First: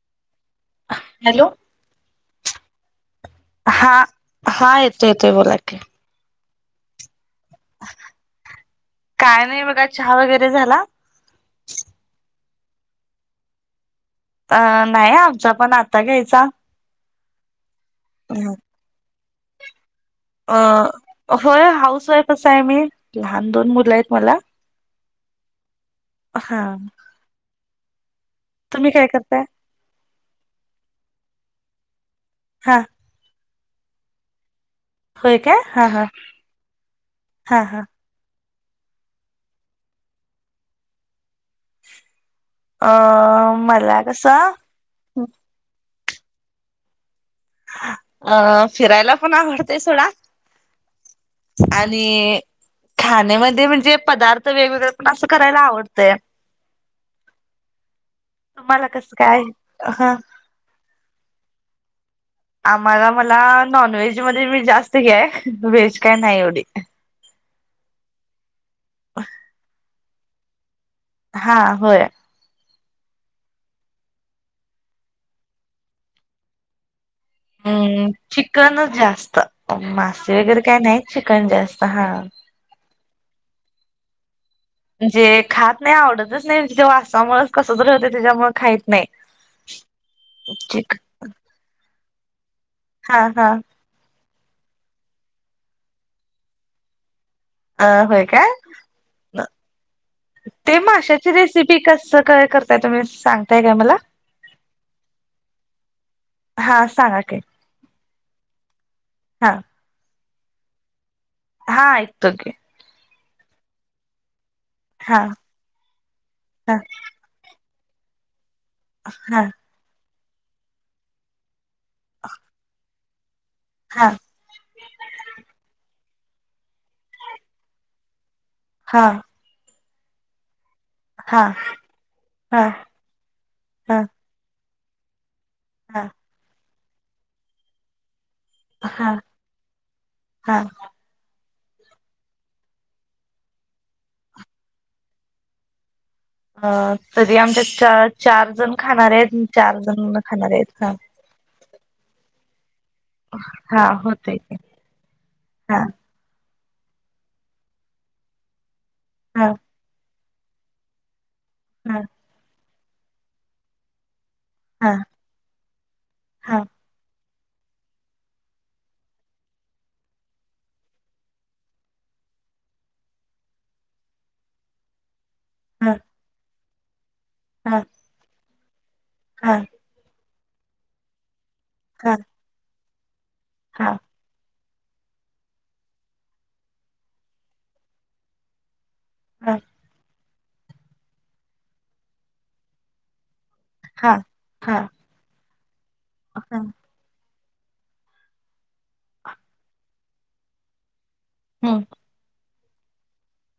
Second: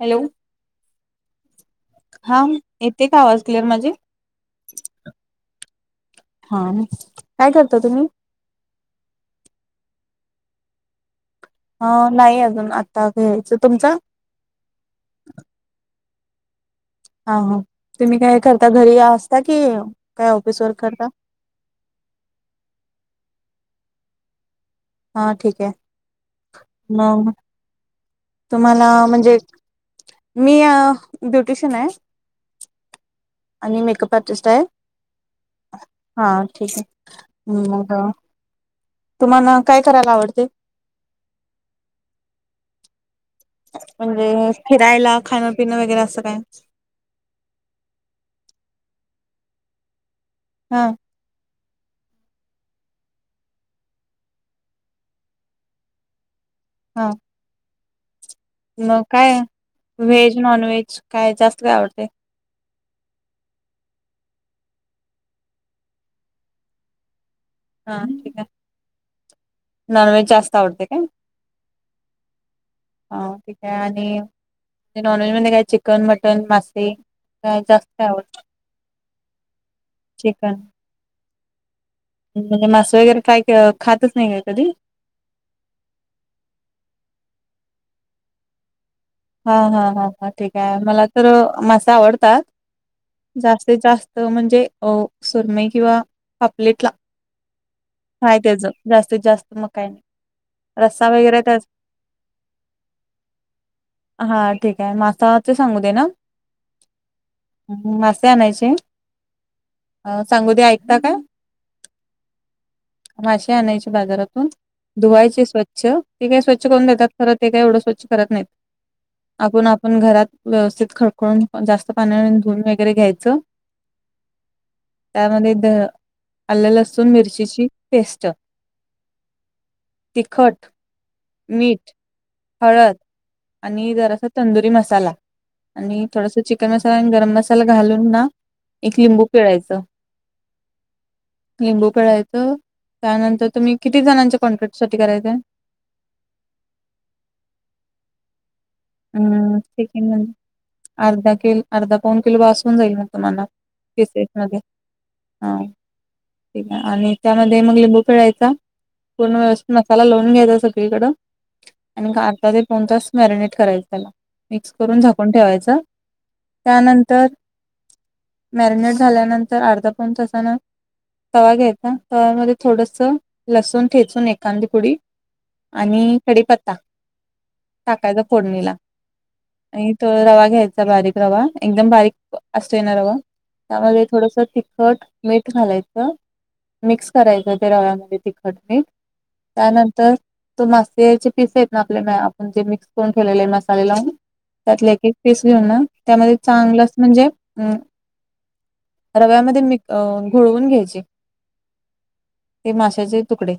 Hello! Hello! हा येते का आवाज क्लिअर माझी? हा- हा येतोयं यं येतोयं बोला कि? हा काय करता तुम्ही? काय नाही बघा चहा वगैरे झाला. ह नाही अजून आता घ्यायचं तुमचं? अ नाही आमचा पण आता घ्यायचा. हा हा तुम्ही काय करता घरी असता की? काय ऑफिस वर्क करता? अ होय हाऊस वाईफ स आहे मी लहान दोन मुलं आहेत मला. हा ठीक हे. हा. तुम्हाला तुम्ही काय म्हणजे करताय मी ब्युटिशियन आहे. हां. आणि मेकअप आर्टिस्ट आहे. हा ठीक आहे हा हा मंग तुम्हाला काय करायला आवडते? अ मला म्हणजे कसं फिरायला खाणं पिणं वगैरे असं काय? अ- फिरायला पण आवडतेय सोडा. हा. आणि? खाण्यामध्ये म्हणजे पदार्थ वेगवेगळे पण असं करायला आवडतयं. हा. तुम्हाला मग कसं काय हा व्हेज नॉन व्हेज काय जास्त आवडते? आम्हाला मला नॉन व्हेज मध्ये मी जास्त हे व्हेज काय नाही एवढी. हा ठीक आहे. ह. नॉनव्हेज जास्त आवडते का? हा होय. हा ठीक आहे आणि नॉनव्हेज मध्ये काय चिकन मटन मासे? काय जास्त हम् आवडत चिकनचं जास्त मासे चिकन वगैरे काय नाही चिकन जास्त हा. म्हणजे मासे वगैरे काय खातच नाही काय कधी? जे खात नाही आवडतच नाही ते वासामुळेच कसं तरी होतं त्याच्यामुळे खाहीत नाही. हा हा हा हा ठीक आहे चिक मला तर मासे आवडतात हा हा जास्तीत जास्त त म्हणजे सुरमई किंवा पापलेटला. अ होय फ्राय काय? त्याचं जास्तीत जास्त म काई नाही. ते रस्सा माशाची वगैरे त्या रेसिपी कसं काय करताय तुम्ही सांगताय काय मला? हा ठीक आहे मासा ते सांगू दे ना. हा सांगा का. हम् मासे आणायचे. हां. अ सांगूद्या ऐकता का. हा ऐकतो की. मासे आणायचे बाजारातून हा धुवायचे स्वच्छ ते काय स्वच्छ हा करून देतात. खरं ते काही एवढं स्वच्छ करत नाहीत हा आपण आपण घरात व्यवस्थित खडकून. मग जास्त पाण्यामध्ये धूऊन वगैरे घ्यायचं. हा. त्यामध्ये दह आले लसून मिरचीची पेस्ट. हा. तिखट, हा मीठ, हा हळद. आणि हा जरासा तंदुरी मसाला हा आणि थोडस चिकन मसाला आणि गरम मसाला घालून ना. एक हा लिंबू पिळायच हा लिंबू पिळायच. तर त्यानंतर तुम्ही किती जणांच्या कॉन्ट्रॅक्ट साठी करायच आहे. अ तरी आमच्या चार. जण खाणारे आहेत हम् चार ठीक आहे जण मग खाणारे आहेत हा अर्धा किल अर्धा पाऊन किलो बासून जाईल मग. तुम्हाला हा फेसेस होतय की मध्ये हा. ठीक आहे आणि त्यामध्ये मग लिंबू पिळायचा पूर्ण हा व्यवस्थ. मसाला लावून घ्यायचा सगळीकडं हा आणि अर्धा ते पाऊण तास मॅरिनेट करायचं. मिक्स हा करून झाकून ठेवायचं हा त्यानंतर. मॅरिनेट झाल्यानंतर अर्धा पाऊण तासानं. तवा घ्यायचा तवामध्ये थोडसं लसूण ठेचून एकांदीपुडी. हा आणि कडीपत्ता हा हा टाकायचा फोडणीला. हा. आणि तो रवा घ्यायचा बारीक रवा एकदम हा बारीक असतोयं ना रवा. त्यामध्ये थोडसं तिखट. मीठ घालायचं मिक्स करायचं ते रव्यामध्ये तिखट मीठ. हा. नंतर ते मास्याचे पिस आहेत ना आपले आपण जे मिक्स करून ठेवलेले मासे. हा हा त्यातले एक एक पीस घेऊन ना त्यामध्ये हा चांगलं. म्हणजे अ रव्यामध्ये मिक्स म घोळवून घ्यायची. ह. ते माशाचे तुकडे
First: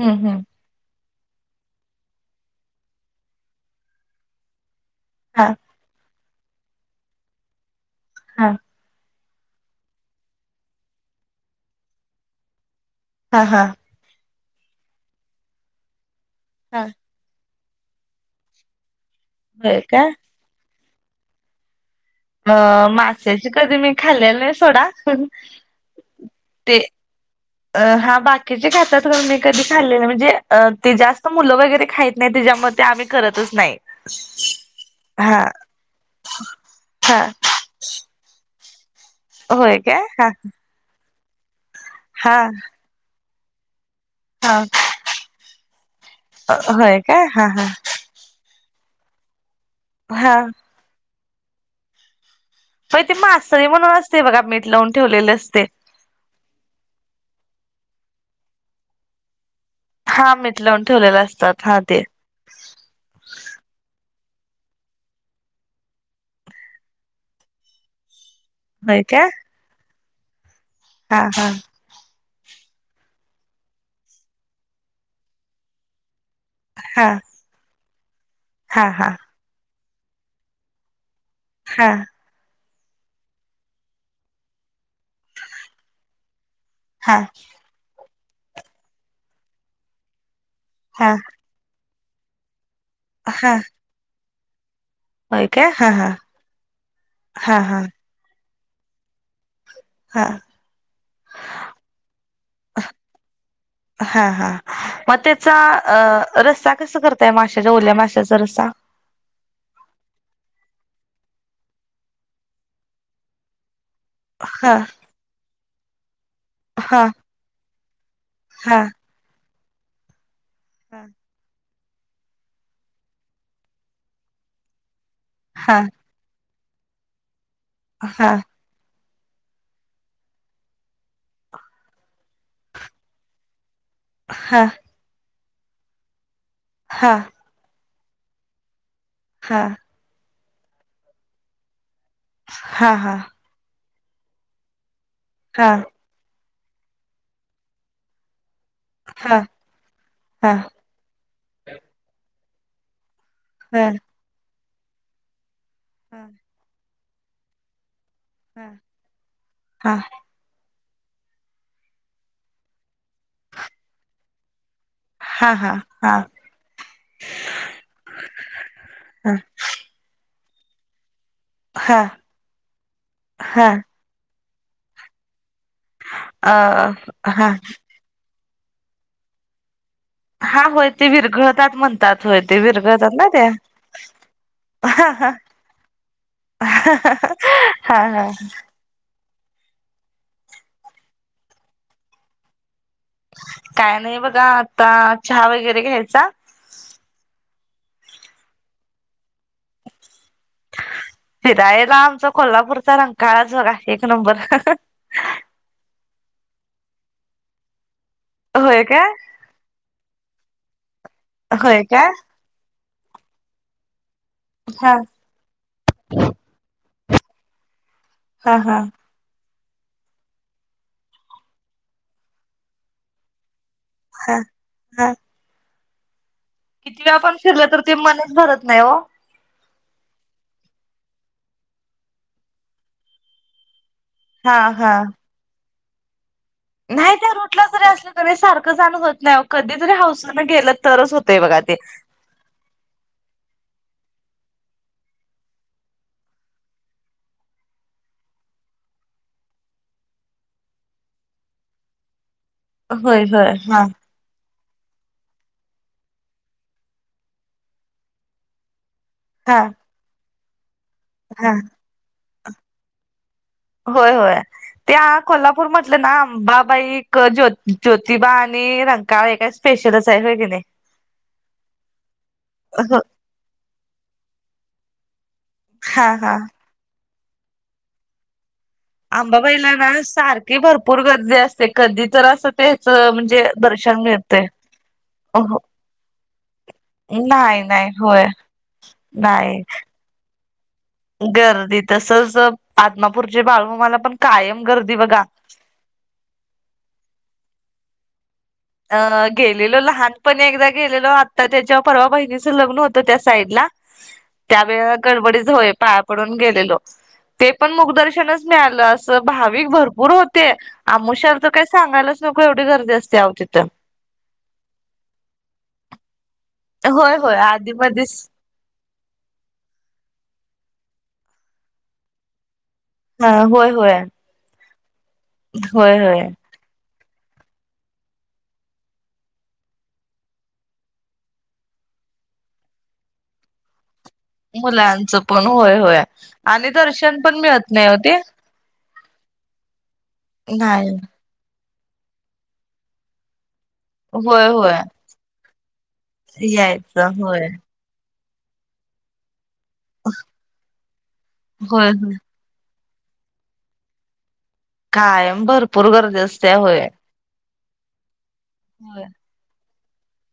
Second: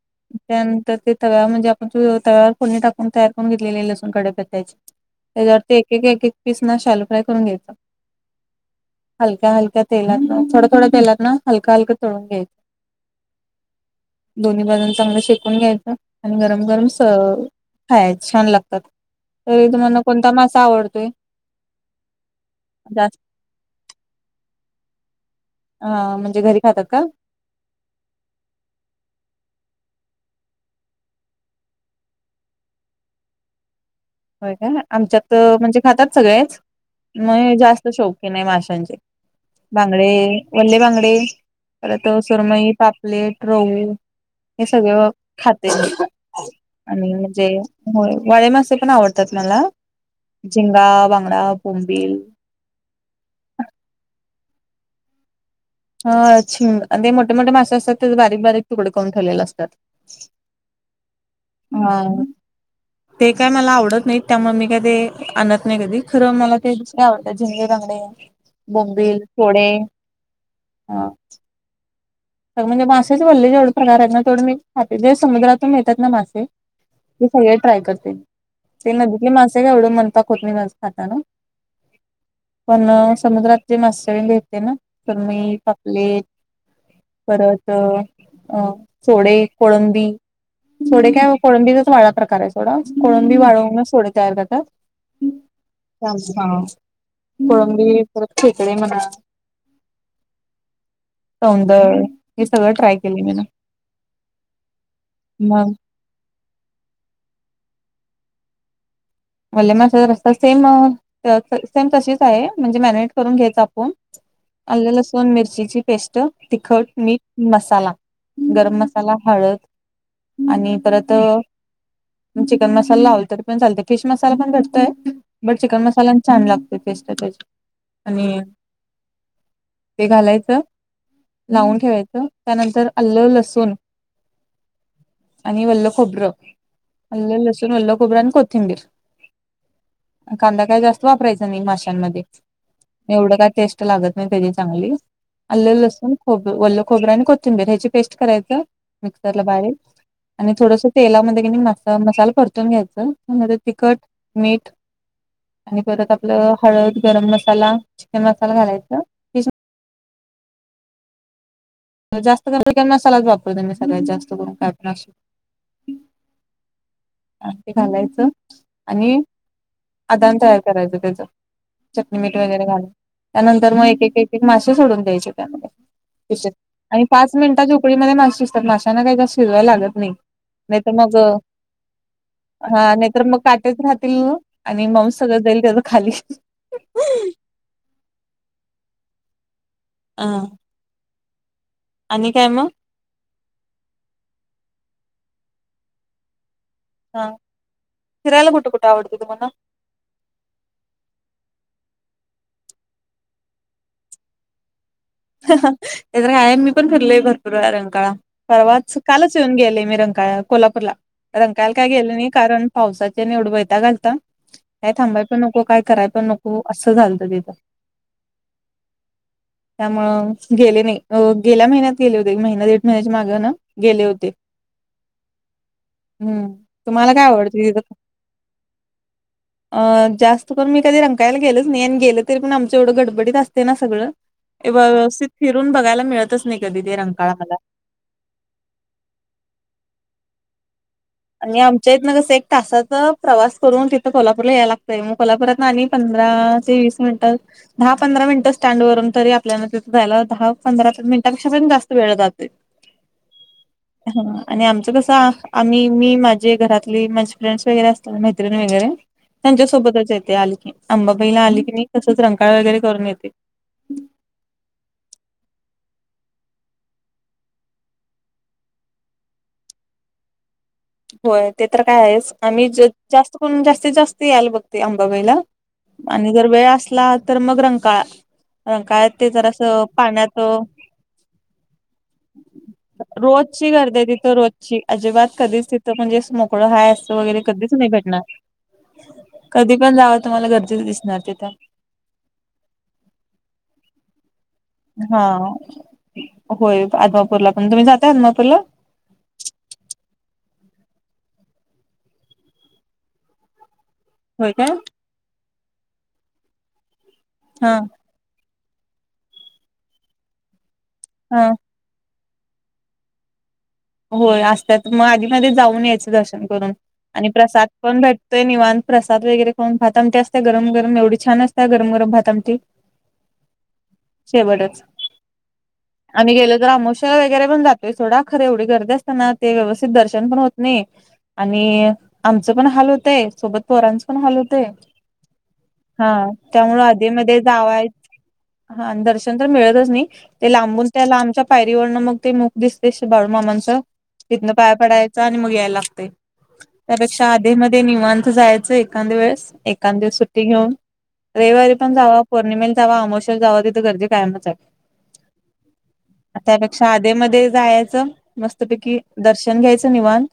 हम्म हम्म त्यानंतर ते. तव्यावर म्हणजे आपण तव्यावर फोडणी टाकून तयार करून घेतलेले लसून कडे पेचायचे. हा त्याच्यावरती एक एक एक एक पीस ना शॅल फ्राय करून घ्यायचं. हा. हलक्या हलक्या तेलातनं थोडा थोड्या तेलात ना हलकं हलकं तळून घ्यायचं. हा हा. दोन्ही बाजून चांगलं शेकून घ्यायचं आणि गरम हा गरम स खायचं. छान लागतात तरी होय तुम्हाला का कोणता मासा आवडतोयं. अ माशची कधी मी खाल्लेला नाही सोडा. हा म्हणजे घरी ते खातात का? हा बाकीचे खातात मी कधी खाल्ले नाही म्हणजे ते जास्त मुलं वगैरे खाय. नाही त्याच्यामध्ये आम्ही करतच नाही. हो का, आमच्यात हा म्हणजे खातात सगळे हा म जास्त शौकीन नाही माशांची. होय काय बांगडे हा वल्ले बांगडे. परत हा सरमई पापलेट रहू. हा हे सगळं खाते होय आणि काय हा म्हणजे. हा होय वाळेमासे पण आवडतात मला हा झिंगा बांगडा बोंबिल. होय ते मासळी म्हणून असते बघा मीठ लावून ठेवलेलं असतयं. ह झिंगा आणि मोठे मोठे मासे असतात ते बारीक बारीक तुकडे करून ठेवलेले असतात. हा मिठ लावून ठेवलेले असतात हा ते. ते काय मला आवडत नाहीत त्यामुळे मी का ते आणत नाही कधी खरं मला ते दुसरे आवडतं झंगे बांगडे. होय बोंबिल काय फोडे. हा हा, म्हणजे मासेच वल्ले जवढे पगार आहेत ना तेवढं मी खाते जे समुद्रातून येतात ना मासे. हा, ते सगळे ट्राय करते हा ते हा नदीतले मासे काय एवढं मन पाक होत नाही जास्त खाताना. हा, पण समुद्रातले मासळी मिळते ना सुरमई पापलेट. हा परत अ सोडे कोळंबी. हा कोळंबीचाच वाळा प्रकार आहे सोडा कोळंबी हा वाळवूनच सोडे तयार करतात. होय काय हा हा हा हा कोळंबी [unintelligible] परत खेकडे म्हणा हा सौंदळ. हे सगळं ट्राय केले मी ना अहं हा हा, मग त्याचा. अ रस्सा कस करताय माशाच्या ओल्या माशाचा रस्सा. मलेमास्ता सेम सेम तशीच आहे म्हणजे मॅरिनेट करून घ्यायचं आप''--'' पण हा आल्या लसूण मिरचीची पेस्ट. तिखट हा मीठ मसाला गरम हा मसाला हळद. आणि हा परत चिकन मसाला लावल तरी पण चालत. फिश मसाला पण भटतोय बट हा चिकन मसाला छान लागतो फेस्ट त्याची. हा आणि ते घालायचं. लावून ठेवायचं त्यानंतर आल्लं लसूण. हा, आणि वल्लखोबरं हा आल्ललसूण वल्लखोबरं आणि कोथिंबीर. हा, कांदा काय जास्त वापरायचा नाही माशांमध्ये हा एवढं काय टेस्ट. लागत नाही त्याची चांगल आलं हा लसूण. खोबर वल्ललं खोबरं आणि कोथिंबीर ह्याची पेस्ट करायचं मिक्सर ला हा बारीक आणि थोडस. तेलामध्ये कणी म मसाला परतून घ्यायच त्या तिखट मीठ. आणि परत हा आपलं हळद गरम मसाला चिकन मसाला घालायचा. हा हा, जास्त कर मसालाच वापरत मीगळ्यात जास्त करूनय. हा हा हा, त्यात ते घालायचं आणि ह अदान तयार करायचं त्याच. हा चटणी मीठ वगैरे घालून हा त्यानंतर मग एक एक एक मासे सोडून द्यायचे त्यामध्ये. त्याच्यात अ आणि पाच हा मिनिटाच्या उकडीमध्ये माशी दिसतात माशांना काही जा शिजवायला लागत नाही. हा, होय नाहीतर ते मग विरघळतात म्हणतात होय ते. हा नाही विरघळतात तर ना मग त्या काटेच राहतील आणि हा मऊस हा सगळं जाईल त्याच खाली. हा हा ह आणि काय मग? काय नाही बघा आता, चहा वगैरे घ्यायचा. हा, फिरायला कुठे कुठे आवडत तुम्हाला? फिरायला, आमचा कोल्हापूरचा रंकाळाच बघा एक नंबर ते तर काय, मी पण फिरलेय भरपूर रंकाळा, होय परवाच का कालच येऊन गेले मी रंकाळा कोल्हापूरला, रंकायला होय काय का गेले नाही, कारण पावसाच्या नि एवढा वैताग आ. काय हा थांबाय पण नको, काय कराय पण नको, असं झालतं तिथं हा हा त्यामुळं गेले नाई, गेल्या महिन्यात गेले होते, एक महिना दीड महिन्याची मागे ना गेले होते, हा हा हम्म. किती तुम्हाला वेळा काय पण आवडते फिरलं तर तिथं? ते मनच भरत नाही हो. [inaudible] अ, जास्त करून मी कधी रंकायला गेलच नाही आणि गेलं तरी पण आमचं एवढं गडबडीत असते ना सगळं हा हा व्यवस्थित फिरून बघायला मिळतच नाही कधी. ते नाही त्या रंकाळा मला. रूटला जरी असलं तरी सारखं जाण होत नाही हो, कधी तरी हाऊसनं गेलं तरच होत. आणि आमच्या इतनं कसंये तासाचा प्रवास करून तिथं कोल्हापूरला यायला लागतंय, मग कोल्हापुरातन आणि पंधरा ते वीस मिनिटात दहा पंधरा मिनिटं स्टँड वरुन तरी आपल्याला तिथं जायला दहा पंधरा मिनटांपेक्षा पण जास्त वेळ जातोय. होय होय हा हा, आणि आमचं कसं आम्ही मी, माझे घरातली, माझे फ्रेंड्स वगैरे असतात, मैत्रिणी वगैरे हा त्यांच्या सोबतच येते आलीकी अंबाबाईला हा आली की नई, तसंच रंकाळं वगैरे करून येते. होय होय. त्या कोल्हापूर म्हटलं ना, अंबाबाई, ज्यो ज्योतिबा आणि रंकाळं एका स्पेशलच हाय, व्हय कि नाही? होय ते तर काय आहेच, आम्ही हो जास्त करून जास्तीत जास्त यायला बघते आंबाबाईला. हा आणि हा. जर वेळ असला, तर मग रंकाळा. रंकाळ्यात ते जरासं आंबाबाईलांना पाण्यात सारखी भरपूर गर्दी असते, कधी तर असं ते रोजची गर्दी ए तिथं, रोजची, अजिबात हो कधीच ति तं म्हणजे असं मोकळं हाय असं वगैरे कधीच नाही भेटणार. नाही कधी पण जावा तुम्हाला गर्दीच दिसते गर्दी तसंच, आदमापूरची बाळमामाला पण कायम गर्दी बघा हां, होय आदमापूरला पण, तुम्ही जाताय आदमापूरला? अं, गेलेलो. लहानपणी एकदा गेलेलो, आत्ता त्याच्या परवा बहिणीचं लग्न होतं त्या साईड ला [inaudible] त्यावेळे गडबडीच होय, पाया पडून गेलेलो, ते पण हा मुख दर्शनच मिळालं अस, भाविक भरपूर होते, अमावास्या हा तर काही सांगायलाच नको, एवढी गर्दी असते अहो तिथं. होय असत्यात, मग आधी मदि जाऊन यायचं दर्शन करून होय आणि होय प्रसाद आधी पण मधीच भेटतोय निवान प्रसाद वगैरे खाऊन, भात आमटी असत, गरम गरम एवढी छान असत्या, गरम गरम भाता आमटी. हं होय होय शेवटच. होय होय आम्ही गेलो तर आमोशाला वगैरे पण जातोय सोडा खर एवढी गर्दी असताना ते व्यवस्थित दर्शन पण होत नाही, आणि आमचं पण हाल होतंय, सोबत पोरांचं पण हाल होतंय, मुलांचं पण होय होय हा, आणि त्यामुळं आधी दर्शन पण मध्ये मिळत जावाय नाही ओ ते हा आणि दर्शन तर मिळतच नाही, ते लांबून नाही त्या लामच्या पायरीवरनं मग ते मूक दिसतय बाळू मामांचं होय तिथनं पाया होय पडायच आणि मग याय लागतय, यायचं त्यापेक्षा होय आधी म ते निवांत जायचं एखांद वेळेस, एखांद दिवस सुट्टी घेऊन, रविवारी होय पण होय जावा पोर्णिमेला जावा, आमोशला जावा, तितं गर्दि कायमच आहे. कायम भरपूर गर्दी असते होय त्यापेक्षा आधी मध्ये जायाचं मस्तपैकी होय दर्शन घ्यायचं निवांत,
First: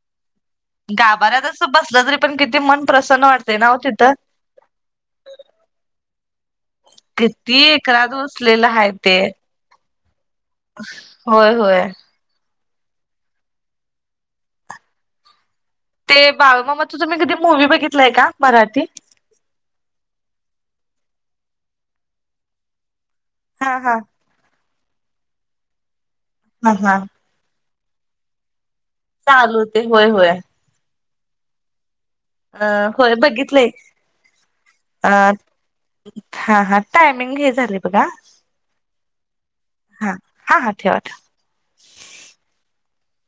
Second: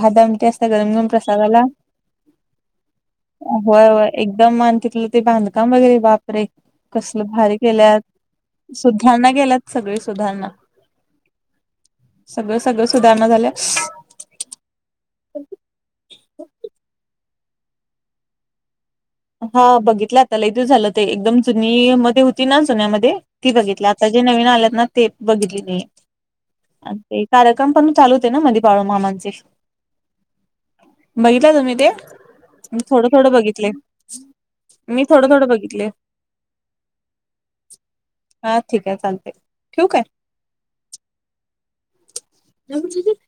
भात आमटी अस गाभऱ्यात असं बसलं तरी पण किती मन प्रसन वाटतय ना वो होय होय तिथं? एकदम मन तितलं ते बांधकाम वगैरे बाप परे! कसलं भारी किती केल्यात, एकरात वसलेलं आहे ते. सुधारणा केेल्यात सगळी सुधारणा. होय होय. सगळं सगळं सुधारणा झाल्या. ते बाळुमामाचं तुम्ही कधी मूवी बघितलाय का, मराठी? हा बघितल्या आता लई दिवस झालं ते, एकदम जुनी मध्ये होती ना, जुन्यामध्ये ती हा बघितली हा. आता जे नवीन आल्यात ना, ते बघितली नाही, हा हा ते कार्यक्रम पण चालू होते ना मदे बाळूमामा चालू हूते, होय होय. बघितलाय तुम्ही ते? अ थोडं थोडं बघितले. मी थोडं अं, थोडं बघितले हा हा टायमिंग हे झालय बघा. हा ठीक आहे चालतंय ठेवू काय? हा हा हा ठेवा ठेवा. जगूदिदी